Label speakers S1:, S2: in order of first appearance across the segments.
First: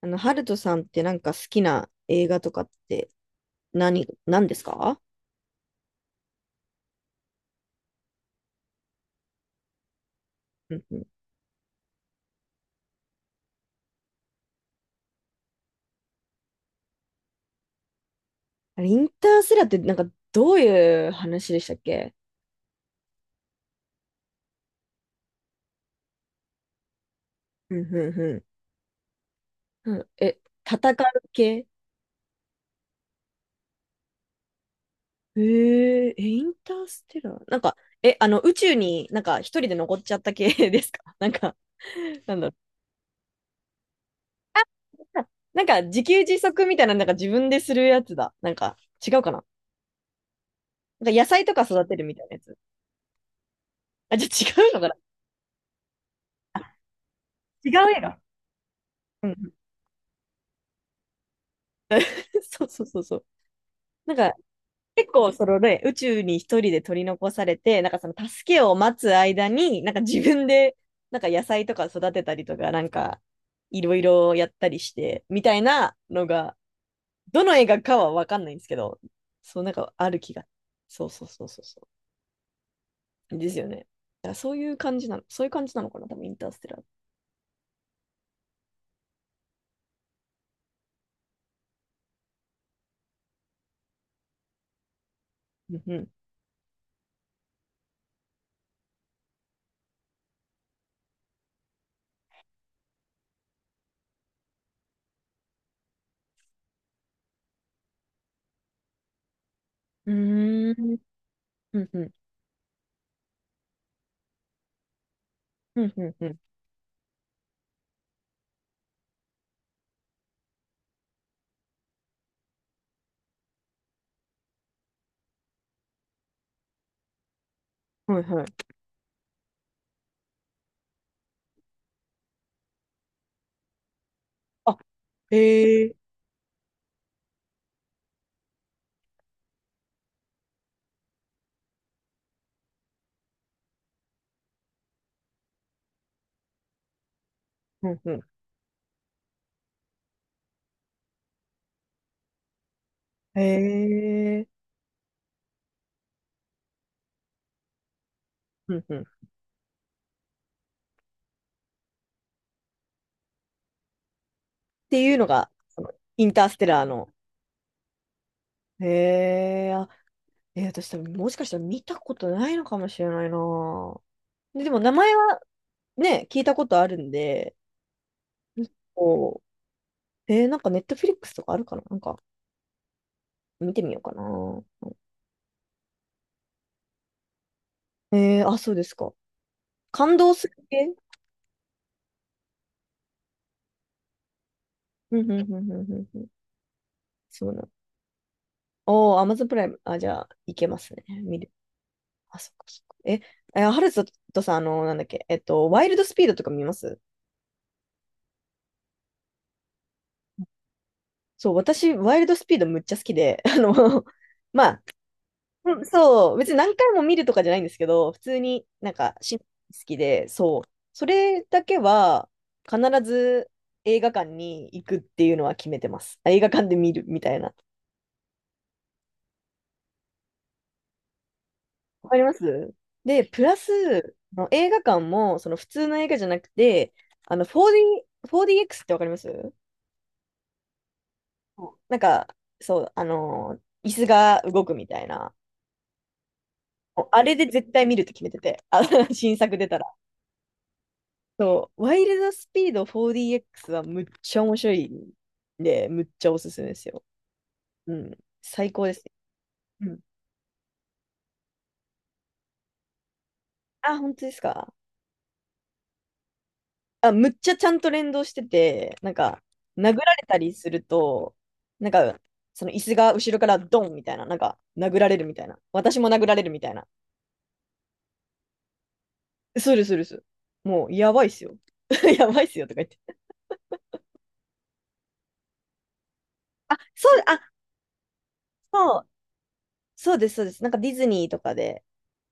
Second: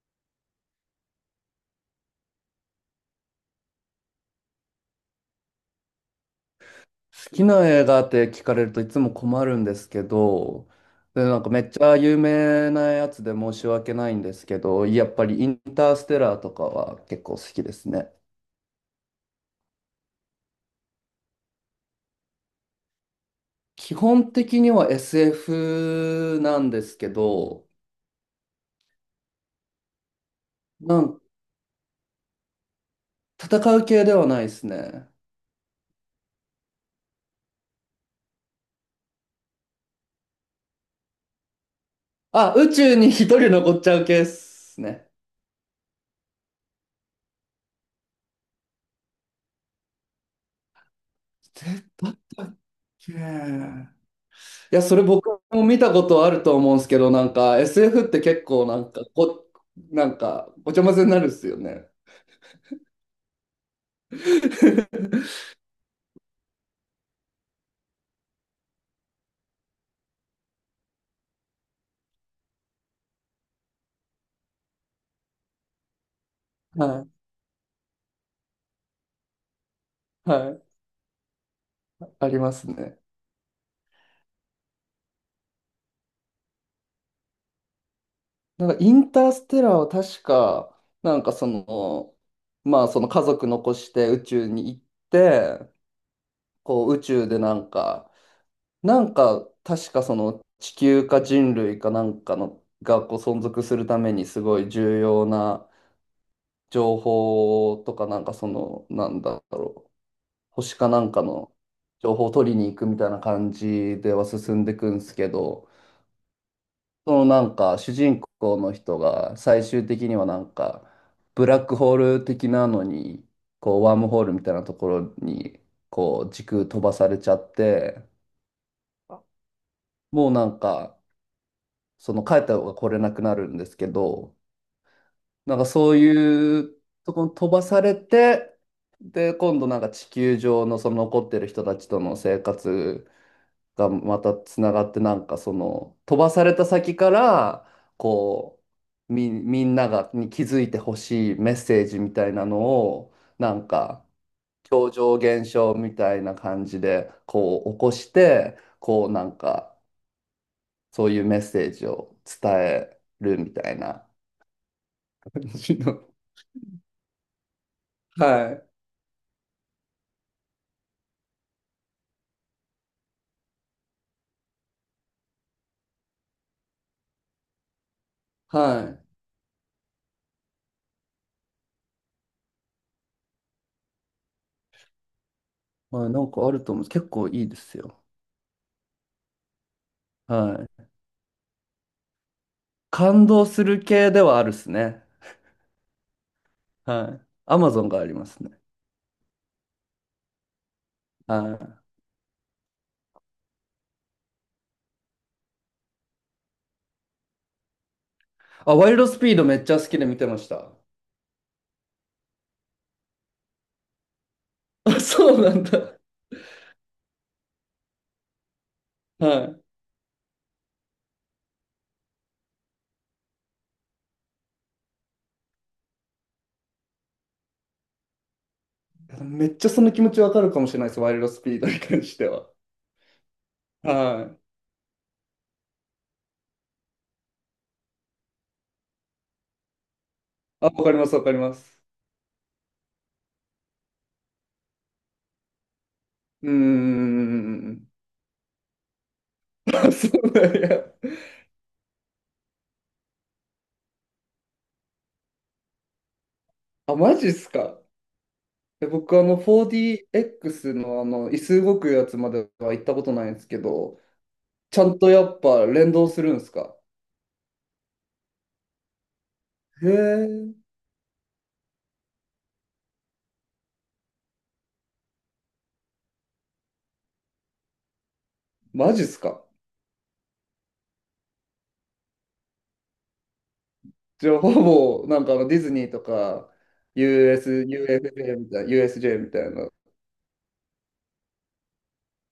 S1: ハルトさんってなんか好きな映画とかって何ですか？
S2: 好きな映画って聞かれるといつも困るんですけど、
S1: うんうん。
S2: で、なんかめっちゃ有名なやつで申し訳ないんですけど、やっぱりインターステラーとかは結構好きですね。
S1: あれ、インターステラーってなんかどういう話でしたっけ？
S2: 基本的には SF なんですけど、
S1: うんうんうん。うん、え、戦
S2: な
S1: う
S2: ん
S1: 系？
S2: 戦う系ではないですね。
S1: へえ、え、インターステラーなんか、え、あの、宇宙になんか一人で残っちゃった系 ですかなんか、なんだろう。
S2: あ、宇宙に一人残っちゃう系ですね。
S1: なんか自給自足みたいな、なんか自分でするやつだ。なんか違うかな？なんか野菜とか
S2: 出
S1: 育てる
S2: た
S1: み
S2: っ
S1: たいなやつ。
S2: け？
S1: あ、じゃあ違う
S2: い
S1: の
S2: や、
S1: かな？
S2: それ僕も見たことあると
S1: あ
S2: 思うんですけど、なんか
S1: 違うや
S2: SF っ
S1: ろ。
S2: て結構なんか
S1: う
S2: こ、
S1: ん。
S2: なんかごちゃ混ぜになるっすよね。
S1: そうそうそうそう。なんか、結構、そ のね、宇宙に一人で取り残されて、なんかその助けを待つ間に、なんか自分で、なんか野菜とか育てたりとか、なんか、いろいろやったりして、みたいなのが、
S2: は
S1: どの映画かはわかんないんですけど、そう、なんかある
S2: い、
S1: 気が。
S2: はい、
S1: そうそうそうそうそ
S2: ありますね。
S1: う。ですよね。だからそういう感じなの、そういう感じなのかな、多分インターステラー。
S2: なんかインターステラーは確か、なんかその、まあその家族残して宇宙に行って、
S1: うん
S2: こう宇宙でなんか確かその地球か人類かなんかのがこう存続するためにすごい重要な情報とかなんかその、なんだろう、
S1: うん。う
S2: 星か
S1: ーん。
S2: なんかの
S1: うんうん。
S2: 情報を取りに行くみたいな感じでは進んでいくんですけど、
S1: うんうんう
S2: そのなんか主人公の人が最終的にはなんかブラックホール的なのに、こうワームホールみたいなところにこう時空飛ばされちゃって、
S1: ん。はいはい。
S2: もうなんかその帰った方が来れなくなるんですけど、
S1: あ、
S2: なんか
S1: へ
S2: そ
S1: え。
S2: ういうとこに飛ばされて、で、今度なんか地球上のその残ってる人たちとの生活がまたつながって、なんかその飛ばされた先から、
S1: うんうん。
S2: こう、みんながに気づいてほしいメッセージみたいなのを、なん
S1: へ
S2: か、
S1: え。
S2: 超常現象みたいな感じで、こう起こして、
S1: うんうん。
S2: こうなんか、そういうメッセージを伝えるみたいな
S1: っていうの
S2: 感
S1: が、
S2: じ
S1: その
S2: の。
S1: インターステラーの。
S2: はい。
S1: へえ、あ、えー私多分もしかしたら見たことないのかもしれないな。でも名前はね、聞いたことあるんで、
S2: はい。
S1: こう、えーなんかネットフィリックスとかあるかな、なんか見てみようかな。
S2: まあ、なんかあると思うんです。結構いいですよ。
S1: えーあ、そうですか。感動する
S2: はい。
S1: 系？
S2: 感動する系ではあるっすね。
S1: うんうんうんうんうんうん。
S2: はい。
S1: そう
S2: ア
S1: なの。
S2: マゾンがありますね。
S1: おー、アマゾンプライム。あ、じゃあ、いけますね。
S2: は
S1: 見る。
S2: い。
S1: あ、そっかそっか。え、ハルトとさん、あの、なんだっけ、えっと、ワイルドスピードとか見ます？
S2: あ、ワイルドスピードめっちゃ好きで見てました。
S1: そう、私、ワイルドスピードむっちゃ好きで、まあ、
S2: あ、そうなん
S1: うん
S2: だ。
S1: そう、別に何回も見るとかじゃないんですけど、普通になんか好
S2: は
S1: きで、そう、それだけは必ず映画館に行くっていうのは決めてます。映画館で見るみたいな。
S2: い。めっちゃその気持ちわかるかもしれないです。ワイルドスピードに関
S1: わか
S2: し
S1: り
S2: て
S1: ま
S2: は。
S1: す。で、プラス、
S2: はい。
S1: あの映画館もその普通の映画じゃなくて、あの 4D、4DX ってわかります？
S2: あ、わかります、わかりま
S1: そう
S2: す。
S1: なんか、そう、あの椅子が動くみたいな。
S2: うー
S1: もうあれで絶対
S2: ん。
S1: 見るって決めてて、あ 新作出たら。
S2: あ、そうなんや。
S1: そう、ワイルドスピード 4DX はむっちゃ面白いんで、むっちゃおすすめです
S2: あ、
S1: よ。
S2: マジっすか。
S1: うん、最高
S2: え
S1: ですね。
S2: 僕、あの、
S1: うん、
S2: 4DX のあの、椅子動くやつまでは行ったことないんですけ
S1: あ、
S2: ど、
S1: 本当ですか。
S2: ちゃんとやっぱ連動するんすか？
S1: あ、むっちゃちゃんと連動してて、なんか、
S2: へ
S1: 殴られた
S2: え、
S1: りすると、なんか、その椅子が後ろからドンみたいな、なんか、殴られるみたいな。私も殴られるみたいな。
S2: マジっすか？
S1: するするする。もう、やばいっすよ。やばいっすよとか言って。
S2: じゃあほぼ、なんかあのディズニーとか、
S1: あ、そう、あ、
S2: US、UFJ みたいな、
S1: そう、
S2: USJ みたいな。
S1: そうです、そうです。なんかディズニーとかで、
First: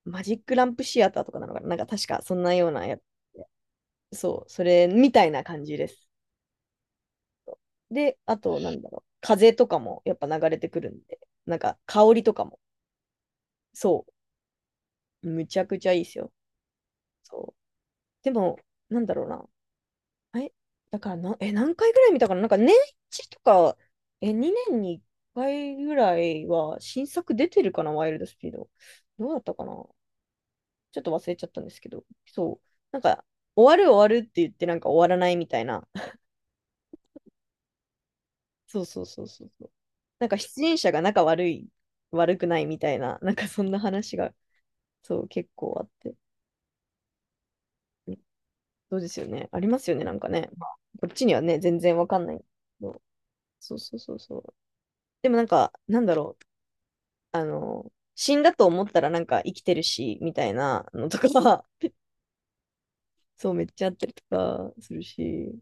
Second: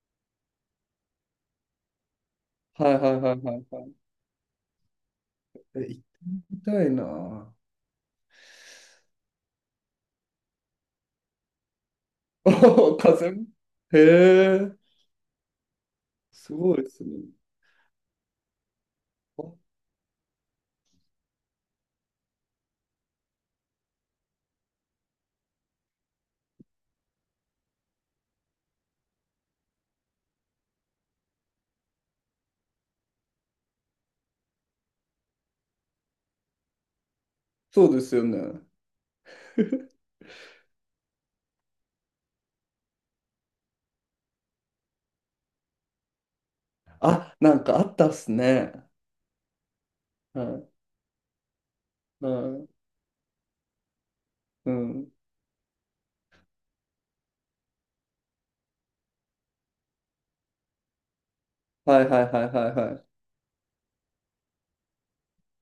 S1: マジックランプシアターとかなのかな、なんか確かそんなような
S2: は
S1: や、
S2: いはいはいはいはい。
S1: そう、それみたいな感じ
S2: え、
S1: で
S2: 行って
S1: す。
S2: みたいな。
S1: で、あと、なんだろう、風とかもやっぱ流れてくるんで、なんか香りとか も、
S2: お風邪。へ
S1: そ
S2: え、
S1: う、むちゃくちゃいいですよ。
S2: すごいですね。
S1: そう。でも、なんだろうな。
S2: あ、
S1: え、だからな、え、何回ぐらい見たかな、なんか年一とか、え、2年に1回ぐらいは新作出てるかな、ワイルドスピード。どうだったかな、ちょっと忘れちゃったんですけど、そう。なんか、終わるって言ってなんか終わらないみたいな。
S2: そうですよね。
S1: そうそうそうそうそう。なんか出演者が仲悪くないみたいな、なんかそんな話が、そう、結構あって。
S2: あ、なんかあったっすね。
S1: そうですよね。ありますよね、なんかね。まあ
S2: は
S1: こっちにはね、全然わか
S2: い、
S1: んないけ
S2: はい、
S1: ど。そうそうそうそう。
S2: うん。
S1: でもなんか、なんだろう。あの、死んだと思ったらなんか生きてるし、みたいなのとか、
S2: はいはいはいはいはい。
S1: そう、めっちゃあったりとかするし。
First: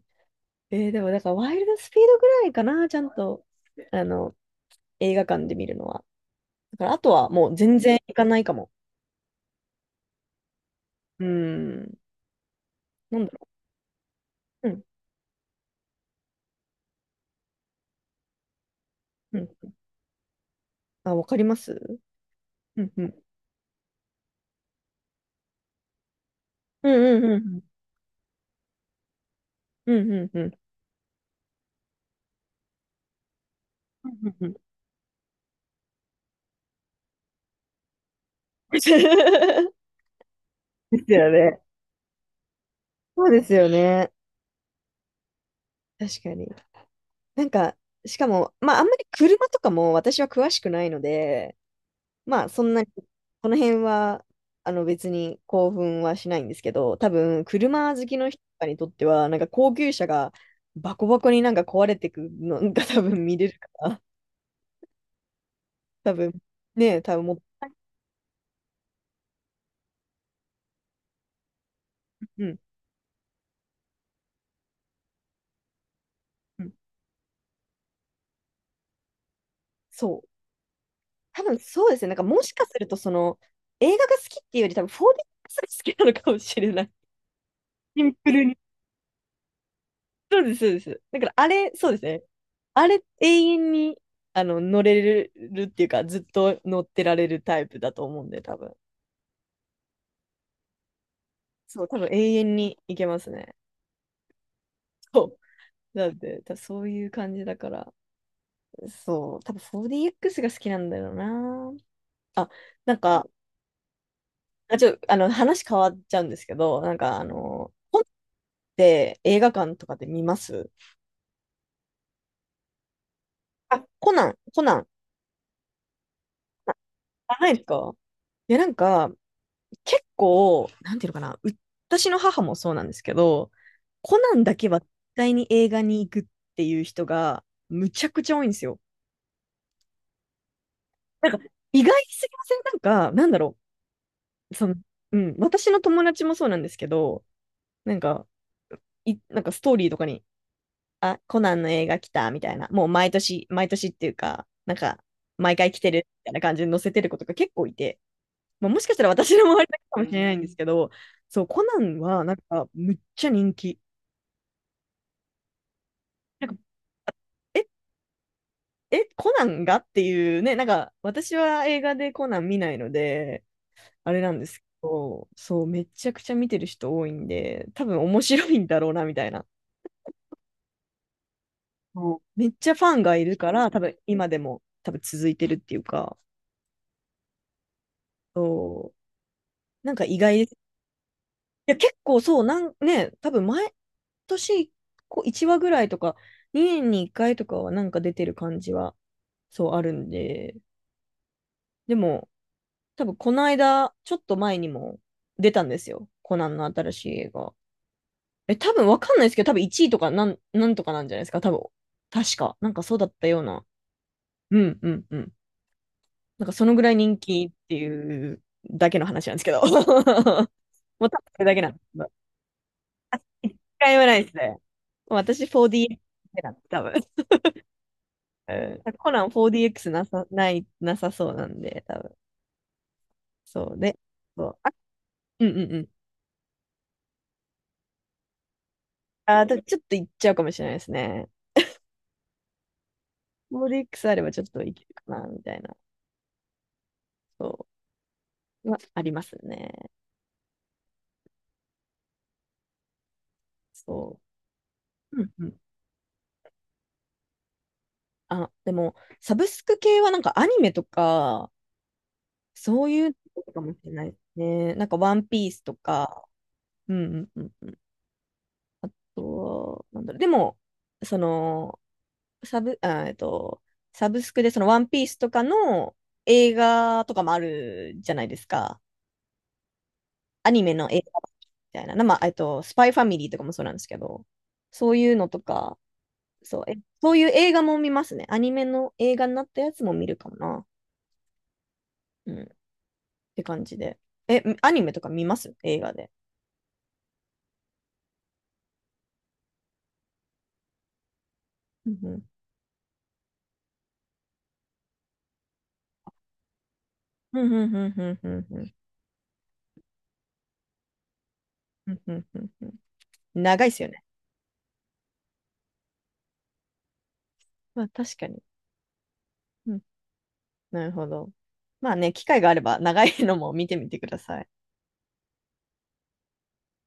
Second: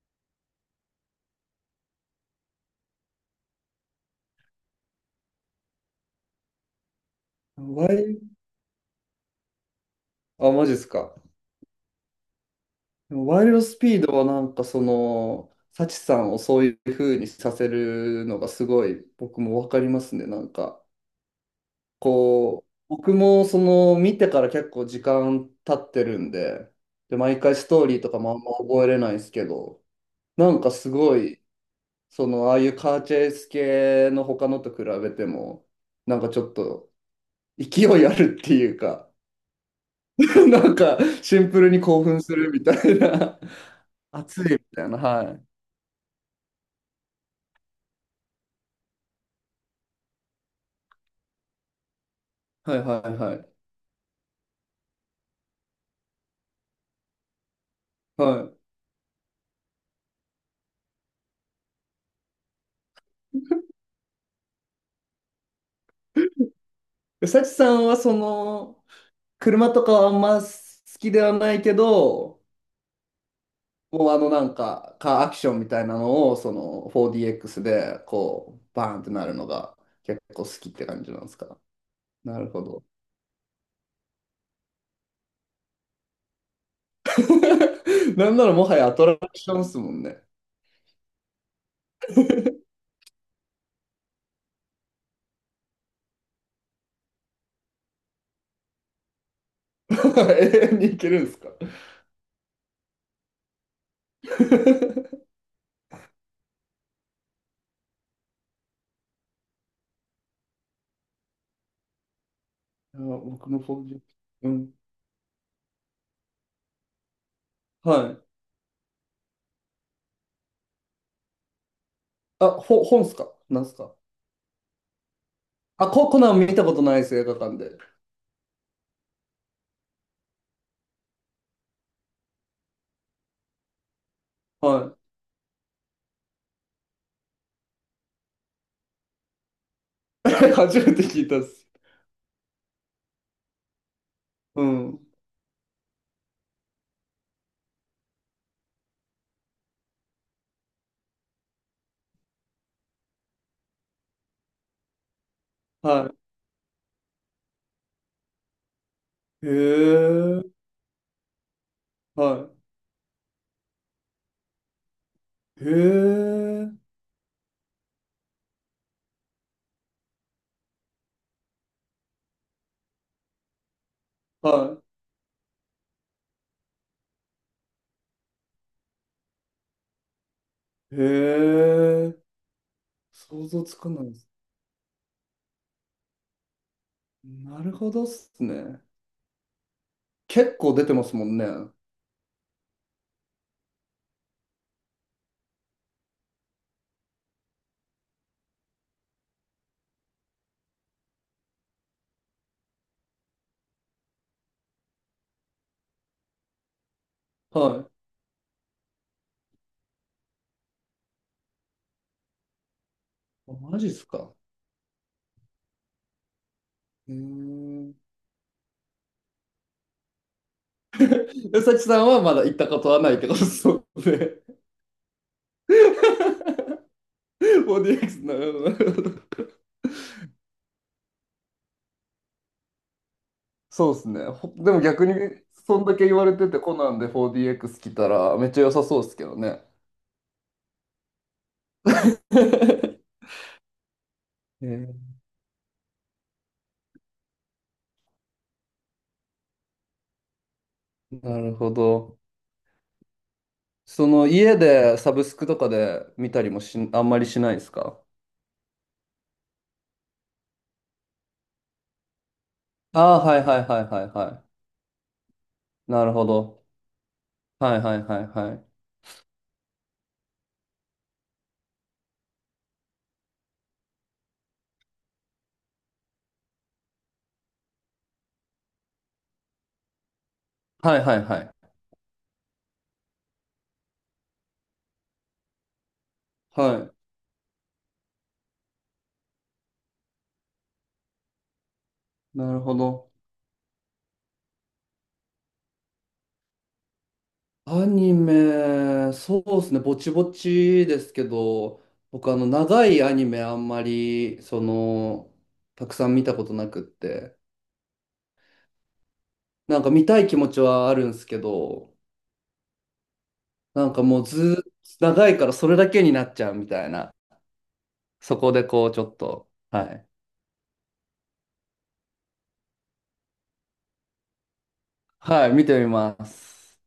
S1: えーでも、だから、ワイルドスピードぐらいかな、ちゃんと、あの、映画館で見るのは。だから、あとはもう全
S2: ワ
S1: 然行
S2: イ、
S1: かないかも。
S2: あ、マジっすか。
S1: うん。なんだ
S2: ワイ
S1: ろ
S2: ルドスピードはなんか
S1: う。う
S2: そ
S1: ん。
S2: の、サチさんをそういう風にさせるのがすごい
S1: う
S2: 僕
S1: ん。
S2: もわかりますね。なんか、
S1: あ、わかります。
S2: こう、
S1: うんう
S2: 僕
S1: ん。
S2: もその見てから結構時間経ってるんで、
S1: うん
S2: で、
S1: うんうんう
S2: 毎回
S1: ん。
S2: ストーリーとかもあんま覚えれないですけど、
S1: うんうんうん。
S2: なんかすごい、その、ああいうカーチェイス
S1: う
S2: 系
S1: ん
S2: の
S1: うんう
S2: 他
S1: ん。
S2: のと比べても、なんかちょっと勢いあるっていうか、なん
S1: で
S2: か
S1: すよ
S2: シンプ
S1: ね。
S2: ルに興奮するみたい
S1: そう
S2: な、
S1: ですよね。
S2: 熱いみたいな、はい。
S1: 確かに。なんか、しかも、まあ、あんまり車とかも私は詳しくないので、まあ、そん
S2: はい
S1: なに、
S2: はいは
S1: こ
S2: い。
S1: の辺は、あの、別に興奮はしないんですけど、多分、車好きの人
S2: は
S1: とかにとっては、なんか高級車がバコバコになんか壊れてくのが多分見れるから、多分、ねえ、多分
S2: い。
S1: も
S2: サ
S1: う、
S2: チさんはその、車とかはあんま好きではないけど、
S1: うん、
S2: もうあのなんか、カーアクションみたいなのを、そ
S1: うん、
S2: の 4DX で、こう、バーンってなるのが結
S1: そう。
S2: 構好きって感じなんです
S1: 多
S2: か？
S1: 分そうですね。なんか
S2: な
S1: も
S2: る
S1: し
S2: ほ
S1: かす
S2: ど。
S1: ると、その、映画が好きっていうより、多分 4DX が好きなのかもしれない。シン
S2: な
S1: プ
S2: ん
S1: ル
S2: なら
S1: に。
S2: もはやアトラクションっすもんね。
S1: そうです、そうです。だからあれ、そうですね。あれ、永遠に、あの、乗れるっていうか、ずっと乗ってられるタイプだと思うんで、多分。
S2: 永遠に行けるんですか？
S1: そう、多分永遠にいけますね。そ う。だって、多分そういう感じだから、そう、多分 4DX が好きなんだよな。あ、な
S2: い
S1: ん
S2: や
S1: か、
S2: 僕の 4DX。うん。
S1: あ、ちょ、あの、話変わっちゃうんですけど、本っ
S2: はい。
S1: て映画館とかで見ます？
S2: あ、本っすかなんす
S1: あ、
S2: か？
S1: コナン、
S2: あ、コナン見た
S1: あ、
S2: ことないです、映画
S1: あない
S2: 館
S1: です
S2: で。
S1: か？いや、なんか、なんていうのかな、私の母もそうなんですけど、コナンだけは
S2: は
S1: 絶
S2: い。
S1: 対に映画に行くっていう人が、むちゃくちゃ多いんですよ。
S2: 初めて聞いたっす。
S1: 意外すぎません？なんか、なんだろう。
S2: う
S1: その、
S2: ん。
S1: うん、私の友達もそうなんですけど、なんか、なんかストーリーとかに、あ、コナンの映画来たみたいな、もう毎年っていうか、なんか、毎回来てる
S2: は
S1: みたいな感じで載せてる子とか結構いて、まあ、もしかしたら私の
S2: い。へ
S1: 周りだけかもしれないんです
S2: え。
S1: けど、そう、コナンはなん
S2: は
S1: か、むっちゃ人気。
S2: い。へ
S1: なんか、
S2: え。
S1: え、コナンがっていうね、なんか、私は映画でコナン見ないので、あれなんで
S2: は
S1: すけど、そう、めちゃくちゃ見てる人多いんで、多分面白いんだろうな、みたいな。
S2: い。へえ。
S1: もうめっちゃファンがいる
S2: 想
S1: か
S2: 像
S1: ら、
S2: つ
S1: 多
S2: か
S1: 分
S2: ないで
S1: 今
S2: す。
S1: でも多分続いてるっていうか、
S2: なるほどっすね。
S1: そう、なんか意外です。い
S2: 結構出てますもんね。は
S1: や、結構そう、なんね、多分毎年こう1話ぐらいとか、2年に1回とかはなんか出てる感じは、そうあるんで、でも、多分この間、ちょっと前にも出たんですよ。コナンの新しい映画。
S2: い。
S1: え、多分わかんないですけど、多分1位とかなんとかなんじゃないですか、多分。確か。なんかそうだったよう
S2: あ、
S1: な。
S2: マジっすか。
S1: うんうんうん。なんかそのぐらい
S2: へ
S1: 人気って
S2: え。
S1: いうだけの話なんですけど。もう多分それだけ
S2: え、
S1: な
S2: さ
S1: んで
S2: き
S1: すけ
S2: さん
S1: ど。
S2: はまだ行ったことはないってこと？
S1: 一
S2: そ
S1: 回
S2: う
S1: もないで
S2: で
S1: すね。私 4DX なんで、多分。
S2: すもんね。4DX なるほど。な
S1: う
S2: る
S1: ん
S2: ほ
S1: コナン
S2: ど、
S1: 4DX なさそうなんで、多分。そう
S2: そう
S1: で、
S2: ですね。ほ
S1: そう。あ、
S2: でも逆に、
S1: うんうんう
S2: そん
S1: ん。
S2: だけ言われてて、コナンで 4DX 来たら、めっちゃ良さそうですけど
S1: あだ
S2: ね。
S1: ちょっといっちゃうかもしれないですね。4DX あればちょっと
S2: へ
S1: いけるか
S2: え、
S1: な、みたいな。そう。はありますね。
S2: なるほど。そ
S1: そ
S2: の家でサ
S1: う。
S2: ブ
S1: うん
S2: ス
S1: う
S2: ク
S1: ん。
S2: とかで見たりもし、あんまりしないですか？
S1: あ、でも、サブスク系はなんかアニメとか、そういう
S2: ああー、はい
S1: の
S2: は
S1: か
S2: い
S1: もし
S2: はい
S1: れ
S2: は
S1: な
S2: い
S1: いです
S2: は
S1: ね。なんかワンピースと
S2: い。なる
S1: か、
S2: ほど。
S1: うんうんうん。
S2: はいはいはいはい。
S1: となんだろう。でも、その、サブ、あ、えっと、サブスクでそのワンピースとかの映画とかもあるじゃないですか。アニメの
S2: は
S1: 映画
S2: いはい
S1: み
S2: はい。
S1: たいな。な、スパイファミリーとかもそうなんですけど、そういうのとか、そう、え、
S2: は
S1: そういう映画も見ますね。アニメの映画になったやつも見るかもな。う
S2: い。
S1: ん。っ
S2: なるほど。
S1: て感じで。え、アニメとか見ます映画で？
S2: アニメ、そうですね、ぼちぼちですけど、
S1: うんうん。
S2: 僕あの長いアニメあんまり、その、たくさん見たことなくって、
S1: うんうんうんうんうんうん。
S2: なんか見たい気持ちはあるんですけ
S1: う
S2: ど、
S1: んうんうんうん、長いです
S2: な
S1: よ
S2: んか
S1: ね。
S2: もうずーっと長いからそれだけになっちゃうみたいな。
S1: まあ確か
S2: そ
S1: に。
S2: こでこう、ちょっと、
S1: うん、
S2: はい。
S1: なるほど。まあね、機会があれば長いのも見てみてください。
S2: はい、見てみます。